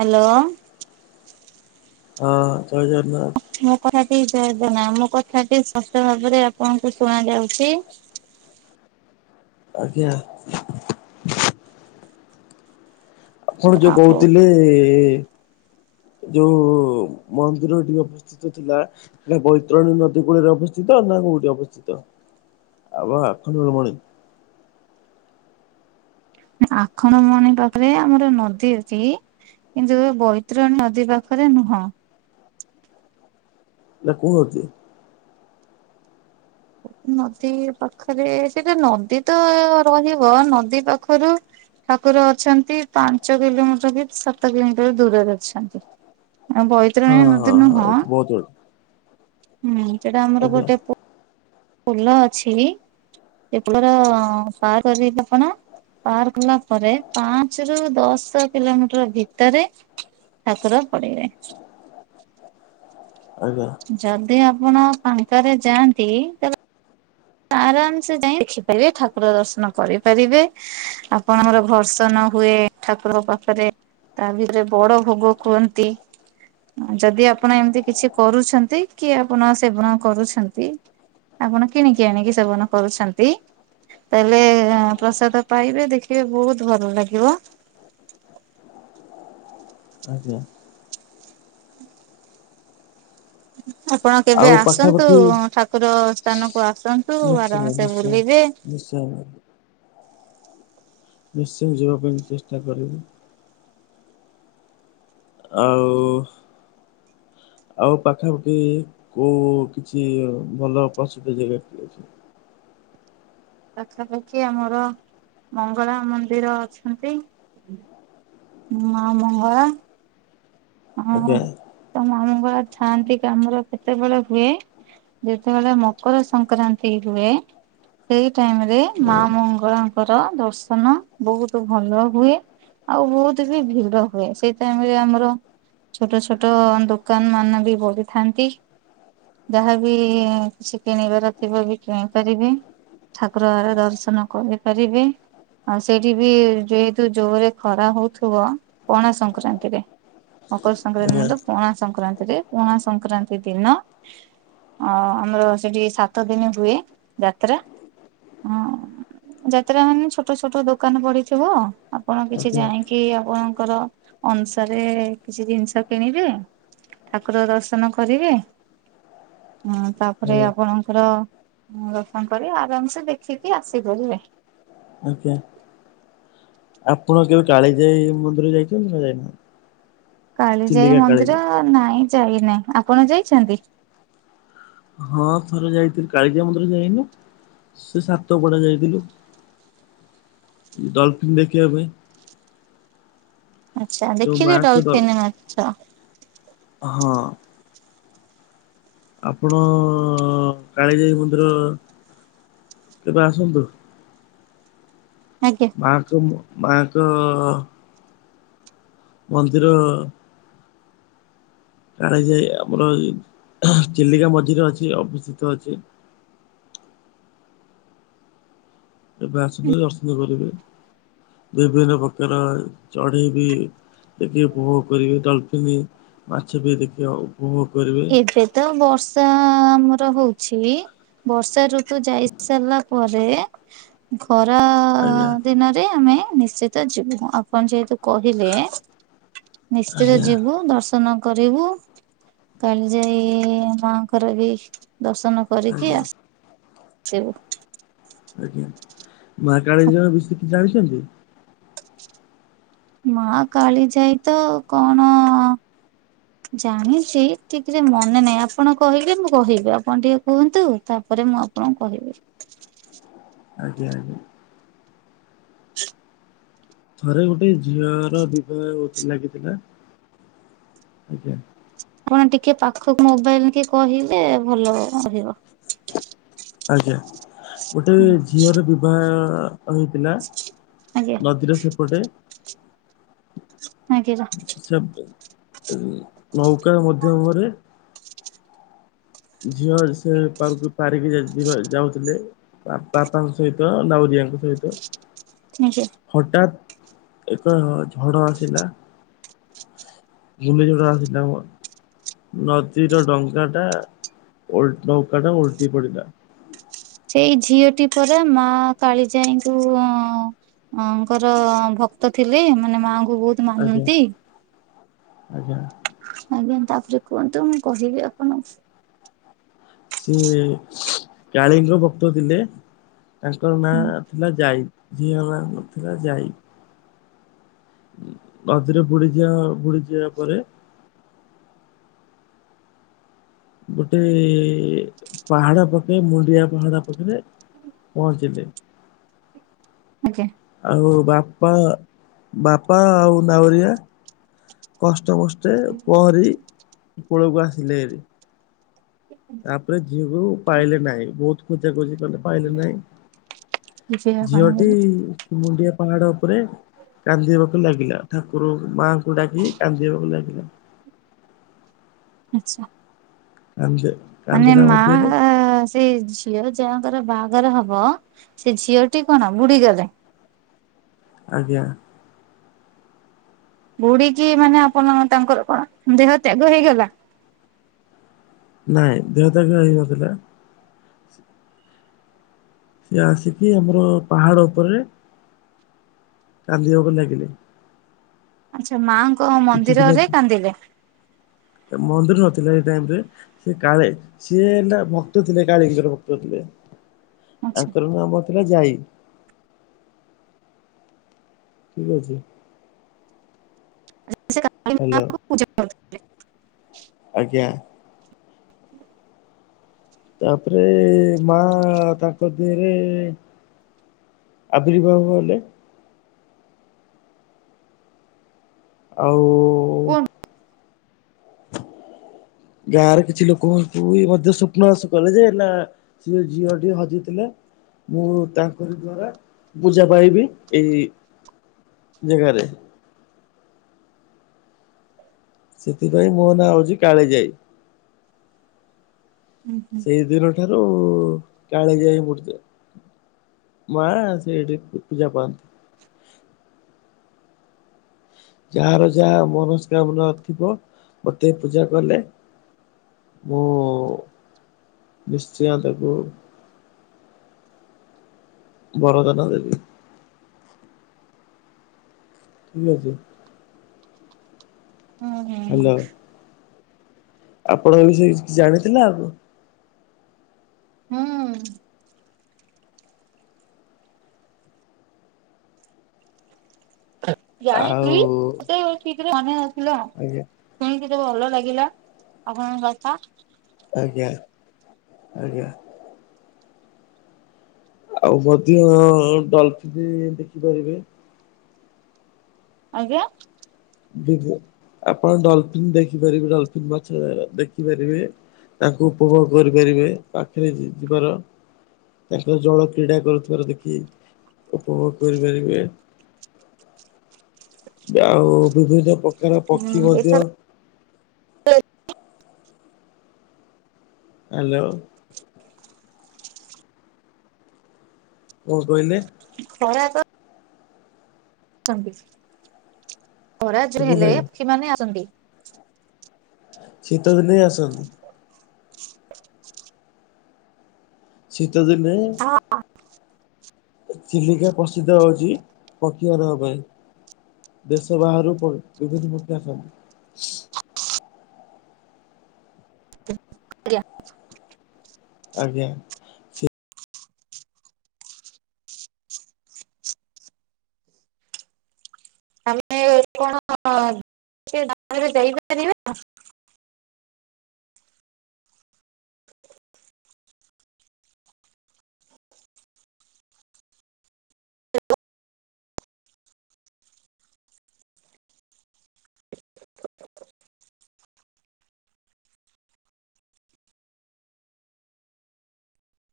Hello. ହଁ ଜୟ ଜଗନ୍ନାଥ। ମୋ କଥାଟି ଜୟଦନା ମୋ କଥାଟି ସ୍ପଷ୍ଟ ଭାବରେ ଆପଣଙ୍କୁ ଶୁଣ ଯାଉଛି। ଆଜ୍ଞା। ଆପଣ ଯୋଉ ଆହୋ କହୁଥିଲେ ଯୋଉ ମନ୍ଦିର ଟିକେ ଅ ଉପସ୍ଥିତ ଥିଲା। ହେ ବୈତରଣୀ ନଦୀ କୂଳରେ ଅବସ୍ଥିତ ନା କୋଉଠି ଅବସ୍ଥିତ ବାବା ଆଖଣ୍ଡଳ ମଣି। ଆଖଣ୍ଡଳମଣି ପାଖରେ ଆମର ନଦୀ ଅଛି। କିନ୍ତୁ ଏ ବୈତରଣୀ ନଦୀ ପାଖରେ ନୁହଁ। ନା କଣ ଅଛି? ନଦୀ ପାଖରେ ସେଟା ନଦୀ ତ ରହିବ ନଦୀ ପାଖରୁ ଠାକୁର ଅଛନ୍ତି ପାଞ୍ଚ କିଲୋମିଟର କି ସାତ କିଲୋମିଟର ଦୂରରେ ଅଛନ୍ତି। ହଁ ବୈତରଣୀ ହଁ ନଦୀ ନୁହଁ ହଁ ବହୁତ ବଡ଼ ହୁଁ ସେଟା ଆମର ଆଜ୍ଞା। ଗୋଟେ ଫୁଲ ଅଛି ସେ ଫୁଲର ସାର କରି କଣ? ପାର ଗଲା ପରେ ପାଞ୍ଚ ରୁ ଦଶ କିଲୋମିଟର ଭିତରେ ଠାକୁର ପଡିବେ। ଆଜ୍ଞା। ଯଦି ଆପଣ ଫାଙ୍କାରେ ଯାଆନ୍ତି ତ ଆରାମସେ ଯାଇ ଦେଖିପାରିବେ ଠାକୁର ଦର୍ଶନ କରିପାରିବେ। ଆପଣଙ୍କର ଘର୍ଷଣ ହୁଏ ଠାକୁରଙ୍କ ପାଖରେ। ତା ଭିତରେ ବଡ ଭୋଗ କୁହନ୍ତି। ଯଦି ଆପଣ ଏମିତି କିଛି କରୁଛନ୍ତି କି ଆପଣ ସେବନ କରୁଛନ୍ତି। ଆପଣ କିଣିକି ଆଣିକି ସେବନ କରୁଛନ୍ତି। ତାେହେଲେ ପ୍ରସାଦ ପାଇବେ ଦେଖିବେ ବହୁତ ଭଲ ଲାଗିବ। ଆଜ୍ଞା। [inaudible] ଆପଣ କେବେ ଆଉ ଆସନ୍ତୁ ପାଖାପାଖି ଠାକୁର ସ୍ଥାନକୁ ଆସନ୍ତୁ ନିଶ୍ଚୟ ଆରାମସେ ନିଶ୍ଚୟ। ବୁଲିବେ। ନିଶ୍ଚୟ। ନିଶ୍ଚୟ ଯିବା ପାଇଁ ଚେଷ୍ଟା କରିବି। ଆଉ ଆଉ ପାଖାପାଖି କୋଉ କିଛି ଭଲ ପ୍ରସିଦ୍ଧ ଜାଗା କି ଅଛି? ପାଖାପାଖି ଆମର ମଙ୍ଗଳା ମନ୍ଦିର ଅଛନ୍ତି। ମା ମଙ୍ଗଳା। ହଁ ଆଜ୍ଞା ତ ମା ମଙ୍ଗଳା ଥାଆନ୍ତି କାମର କେତେବେଳେ ହୁଏ ଯେତେବେଳେ ମକର ସଂକ୍ରାନ୍ତି ହୁଏ। ସେଇ ଟାଇମରେ ମା ମଙ୍ଗଳାଙ୍କର ଦର୍ଶନ ବହୁତ ଭଲ ହୁଏ। ଆଉ ବହୁତ ବି ଭିଡ ହୁଏ ସେଇ ଟାଇମରେ ଆମର ଛୋଟ ଛୋଟ ଦୋକାନମାନ ବି ବହିଥାନ୍ତି। ଯାହାବି କିଛି କିଣିବାର ଥିବ ବି କିଣି ପାରିବେ। ଠାକୁର ଆଡେ ଦର୍ଶନ କରିପାରିବେ। ଆଉ ସେଇଠି ବି ଯେହେତୁ ଜୋରରେ ଖରା ହଉଥିବ ପଣା ସଂକ୍ରାନ୍ତିରେ। ମକର ସଂକ୍ରାନ୍ତି ଆଜ୍ଞା ନୁହଁ ପଣା ସଂକ୍ରାନ୍ତିରେ ପଣା ସଂକ୍ରାନ୍ତି ଦିନ ଅ ଆମର ସେଠି ସାତ ଦିନ ହୁଏ ଯାତ୍ରା। ହଁ ଯାତ୍ରାମାନେ ଛୋଟ ଛୋଟ ଦୋକାନ ପଡିଥିବ। ଆପଣ କିଛି ଆଜ୍ଞା। ଯାଇକି ଆପଣଙ୍କର ଅନୁସାରେ କିଛି ଜିନିଷ କିଣିବେ ଠାକୁର ଦର୍ଶନ କରିବେ ଆଉ ତାପରେ ଆଜ୍ଞା ଆପଣଙ୍କର ଦର୍ଶନ କରି ଆରାମସେ ଦେଖିକି ଆସିପାରିବେ। ଆଜ୍ଞା ଆପଣ କେବେ କାଳିଜାଇ ମନ୍ଦିର ଯାଇଛନ୍ତି ନା ଯାଇନାହାନ୍ତି? କାଳିଯାଇ ଚିଲିକା ମନ୍ଦିର କାଳିଜାଇ? ନାଇଁ ଯାଇ ନାହିଁ ଆପଣ ଯାଇଛନ୍ତି? ହଁ ଥରେ ଯାଇଥିଲି କାଳିଜାଇ ମନ୍ଦିର ଯାଇନି। ସେ ସାତପଡା ଯାଇଥିଲି। ଡଲଫିନ ଦେଖିବା ପାଇଁ। ଆଚ୍ଛା ଯୋଉ ଦେଖିଲେ ମାଙ୍କ ଡ ଡଲଫିନ ମାଛ। ହଁ। ଆପଣ କାଳିଜାଇ ମନ୍ଦିର କେବେ ଆସନ୍ତୁ? ଆଜ୍ଞା। [unintelligible] ମାଆଙ୍କ ମନ୍ଦିର କାଳିଜାଇ ଆମର ହଁ ଚିଲିକା ମଝିରେ ଅଛି ଅବସ୍ଥିତ ଅଛି। କେବେ ଆସନ୍ତୁ ଦର୍ଶନ କରିବେ ବିଭିନ୍ନ ପ୍ରକାର ଚଢେଇ ବିି ଦେଖିକି ଉପଭୋଗ କରିବେ ଡଲଫିନ୍ ମାଛ ବି ଦେଖିବେ। ଉପଭୋଗ କରିବେ। ଏଇଥି ତ ବର୍ଷା ଆ ଆମର ହଉଛି। ବର୍ଷାଋତୁ ଯାଇ ସାରିଲା ପରେ ଖରା ଆଜ୍ଞା ଦିନରେ ଆମେ ନିଶ୍ଚିତ ଯିବୁ ଆପଣ ଯେହେତୁ କହିଲେ ନିଶ୍ଚିତ ଆଜ୍ଞା ଯିବୁ ଦର୍ଶନ କରିବୁ। କାଳିଜାଈ ମାଙ୍କର ବି ଦର୍ଶନ କରିକି ଆଜ୍ଞା ଆସି ଆସିବୁ। ଆଜ୍ଞା ମା କାଳିଜାଈ ବିଷୟରେ କିଛି ଜାଣିଛନ୍ତି? ମା କାଳିଜାଈ ତ କଣ ଜାଣିଛି ଠିକରେ ମନେ ନାହିଁ ଆପଣ କହିଲେ ମୁଁ କହିବି ଆପଣ ଟିକେ କୁହନ୍ତୁ ତାପରେ ମୁଁ କଣ କହିବି? ଆଜ୍ଞା ଆଜ୍ଞା। ଥରେ ଗୋଟେ ଝିଅର ବିବାହ ଅ ଲାଗିଥିଲା ଆଜ୍ଞା। ଆପଣ ଟିକେ ପାଖକୁ ମୋବାଇଲେ କହିଲେ ଭଲ ଅ ରହିବ। ଆଜ୍ଞା ଗୋଟେ ଝିଅର ବିବାହ ହେଇଥିଲା ଆଜ୍ଞା ନଦୀର ସେପଟେ ଆଜ୍ଞା ସେ ନୌକା ମଧ୍ଯମରେ ଝିଅ ସେ ପାରୁ ପାରିକି ଯା ଯିବା ଯାଉଥିଲେ? ବାପା ବାପାଙ୍କ ସହିତ ନୌରିଆଙ୍କ ସହିତ ଆଜ୍ଞା। ହଠାତ୍ ଏକ ଝଡ ଆସିଲା। ଘୂର୍ଣ୍ଣି ଝଡ଼ ଆସିଲା ମ ନଦୀର ଡଙ୍କା ଟା। ଓଲ୍ ନୌକାଟା ଓଲଟି ପଡ଼ିଲା। ସେଇ ଝିଅଟି ପରେ ମା କାଳି ଯାାଇଙ୍କୁ ଅ ଅଙ୍କର ଭକ୍ତ ଥିଲେ। ମାନେ ମାଆଙ୍କୁ ବହୁତ ଆଜ୍ଞା ମାନନ୍ତି ଆଜ୍ଞା। ଆଜ୍ଞା ତାପରେ କୁହନ୍ତୁ ମୁଁ କହିବି ଆପଣ ସିଏ କାଳିଙ୍କ ଭକ୍ତ ଥିଲେ। ତାଙ୍କର ନାଁ ଥିଲା ଜାଇ। ଝିଅ ମା ନଥିଲା ଯାଇ। ମଝିରେ ବୁଡିଯିବା ବୁଡିଯିବା ପରେ ଗୋଟେ ପାହାଡ ପକେଇ ମୁଣ୍ଡିଆ ପାହାଡ ପଖରେ ପହଞ୍ଚିଲି। ଆଜ୍ଞା ଆଉ ବାପା ବାପା ଆଉ ନାଉରିଆ କଷ୍ଟ କଷ୍ଟ- ଗଟେ ପହଁର ପୋଳକୁ ଆସିଲେ ଏରି। ତାପରେ ଝିଅକୁ ପାଇଲେ ନାହିଁ। ବହୁତ ଖୋଜା ଖୋଜି କଲେ ପାଇଲେ ନାହିଁ। ଝିଅ ପାଣି ଝିଅଟି ଦେଲେ ମୁୁଣ୍ଡିଆ ପାହାଡ ଉପରେ କାନ୍ଦିବାକୁ ଲାଗିଲା। ଠାକୁର ମାଆଙ୍କୁ ଡାକି କାନ୍ଦିବାକୁ ଲାଗିଲା। ଆଛା। ଆଁ ଯେ ମାନେ ମା ସେ ଝିଅ ଯାହାଙ୍କର ବାହାଘର ହବ ସେ ଝିଅଟି କଣ ବୁଡି ଗଲେ। ଆଜ୍ଞା। ବୁଡିକି ମାନେ ଆପଣ ତାଙ୍କର କଣ ଦେହ ତ୍ୟାଗ ହେଇଗଲା? ନାଇଁ ଦେହତ୍ୟାଗ ହେଇନଥିଲା। ସିଏ ଆସିକି ଆମର ପାହାଡ଼ ଉପରେ କାନ୍ଦିବାକୁ ଲାଗିଲେ। ଆଚ୍ଛା ମାଆଙ୍କ କିଛି ଦିନ ମନ୍ଦିରରେ କାନ୍ଦିଲେ। ମନ୍ଦିର ନଥିଲା ସେଇ ଟାଇମରେ। ସେ କାଳେ ସିଏ ହେଲା ଭକ୍ତ ଥିଲେ କାଳେଜର ଭକ୍ତ ଥିଲେ। ଆଚ୍ଛା ଆଙ୍କର ନବଥିଲା ଯାଇ ଠିକ ଅଛି। ସେ କାଳୀ ହାଲୋ। ମାଙ୍କୁ ପୂଜା କର ଆଜ୍ଞା। ତାପରେ ମା ତାଙ୍କ ଦେହରେ ଆବିର୍ଭାବ ହେଲେ। ଆଉ କୁହନ୍ତୁ ଗାଁ ର କିଛି ଲୋକଙ୍କୁ ବି ମଧ୍ୟ ସ୍ୱପ୍ନ ଆସୁ କଲେ ଯେ ନା ସେ ଝିଅଟି ହଜିଥିଲା। ମୁଁ ତାଙ୍କରି ଦ୍ଵାରା ପୂଜା ପାଇବି। ଏଇ ଜାଗାରେ। ସେଥିପାଇଁ ମୋ ନାଁ ହଉଚି କାଳି ଯାଇ। ହୁଁ ସେଇ ଦିନ ଠାରୁ କାଳିଯାଇ ମୂର୍ତ୍ତି ମା ସେଇଠି ପୂଜା ପାଆନ୍ତି। ଯାହାର ଯାହା ମନସ୍କାମନା ଥିବ ମତେ ପୂଜା କଲେ ମୁଁ ନିଶ୍ଚୟ ତାକୁ ବର ଦାନ ଦେବି। ଠିକ ଅଛି। ହଁ ହଁ ହଁ। ଆପଣ ଏଇ ବିଷୟରେ କିଛି ଜାଣିଥିଲେ ଆଗରୁ? ହୁଁ। ଆଉ ଜାଣିଚି ଏତେ ଠିକ୍ ରେ ଜାଣି ନଥିଲେ ଆଉ। ଆଜ୍ଞା। ଶୁଣିକି ତ ଭଲ ଲାଗିଲା ଆପଣଙ୍କ କଥା। ଆଜ୍ଞା ଆଜ୍ଞା। ଆଉ ମଧ୍ୟ ଡ଼ଲଫିନି ଦେଖିପାରିବେ। ଆଜ୍ଞା ଭିଡ଼ିଓ ଆପଣ ଡ଼ଲଫିନ୍ ଦେଖିପାରିବେ ଡ଼ଲଫିନ୍ ମାଛ ଦେଖିପାରିବେ। ତାଙ୍କୁ ଉପଭୋଗ କରିପାରିବେ ପାଖରେ ଯି ଯିବାର। ତାଙ୍କର ଜଳ କ୍ରୀଡ଼ା କରୁଥିବାର ଦେଖି ଉପଭୋଗ କରିପାରିବେ। ଆଉ ବିଭିନ୍ନ ପ୍ରକାର ହୁଁ ପକ୍ଷୀ ମଧ୍ୟ ଏଥର ହ୍ୟାଲୋ। କଣ କହିଲେ? ଖରା ତ ତଂବୀଜ ଖରା ଯେ ହେଲେ ଶୁଭୁନାହିଁ ପକ୍ଷୀମାନେ ଆସନ୍ତି। ଶୀତ ଦିନେଇ ଆସନ୍ତି। ଶୀତ ଦିନେ ହଁ ଅଁ। ଚିଲିକା ପ୍ରସିଦ୍ଧ ହଉଚି ପକ୍ଷୀ ମାନଙ୍କ ପାଇଁ। ଦେଶ ବାହାରୁ ପ ବିଭିନ୍ନ ପକ୍ଷୀ ଆସନ୍ତି। [unintelligible] ଆଜ୍ଞା। ଆମେ କଣ [unintelligible] ପାରିବା।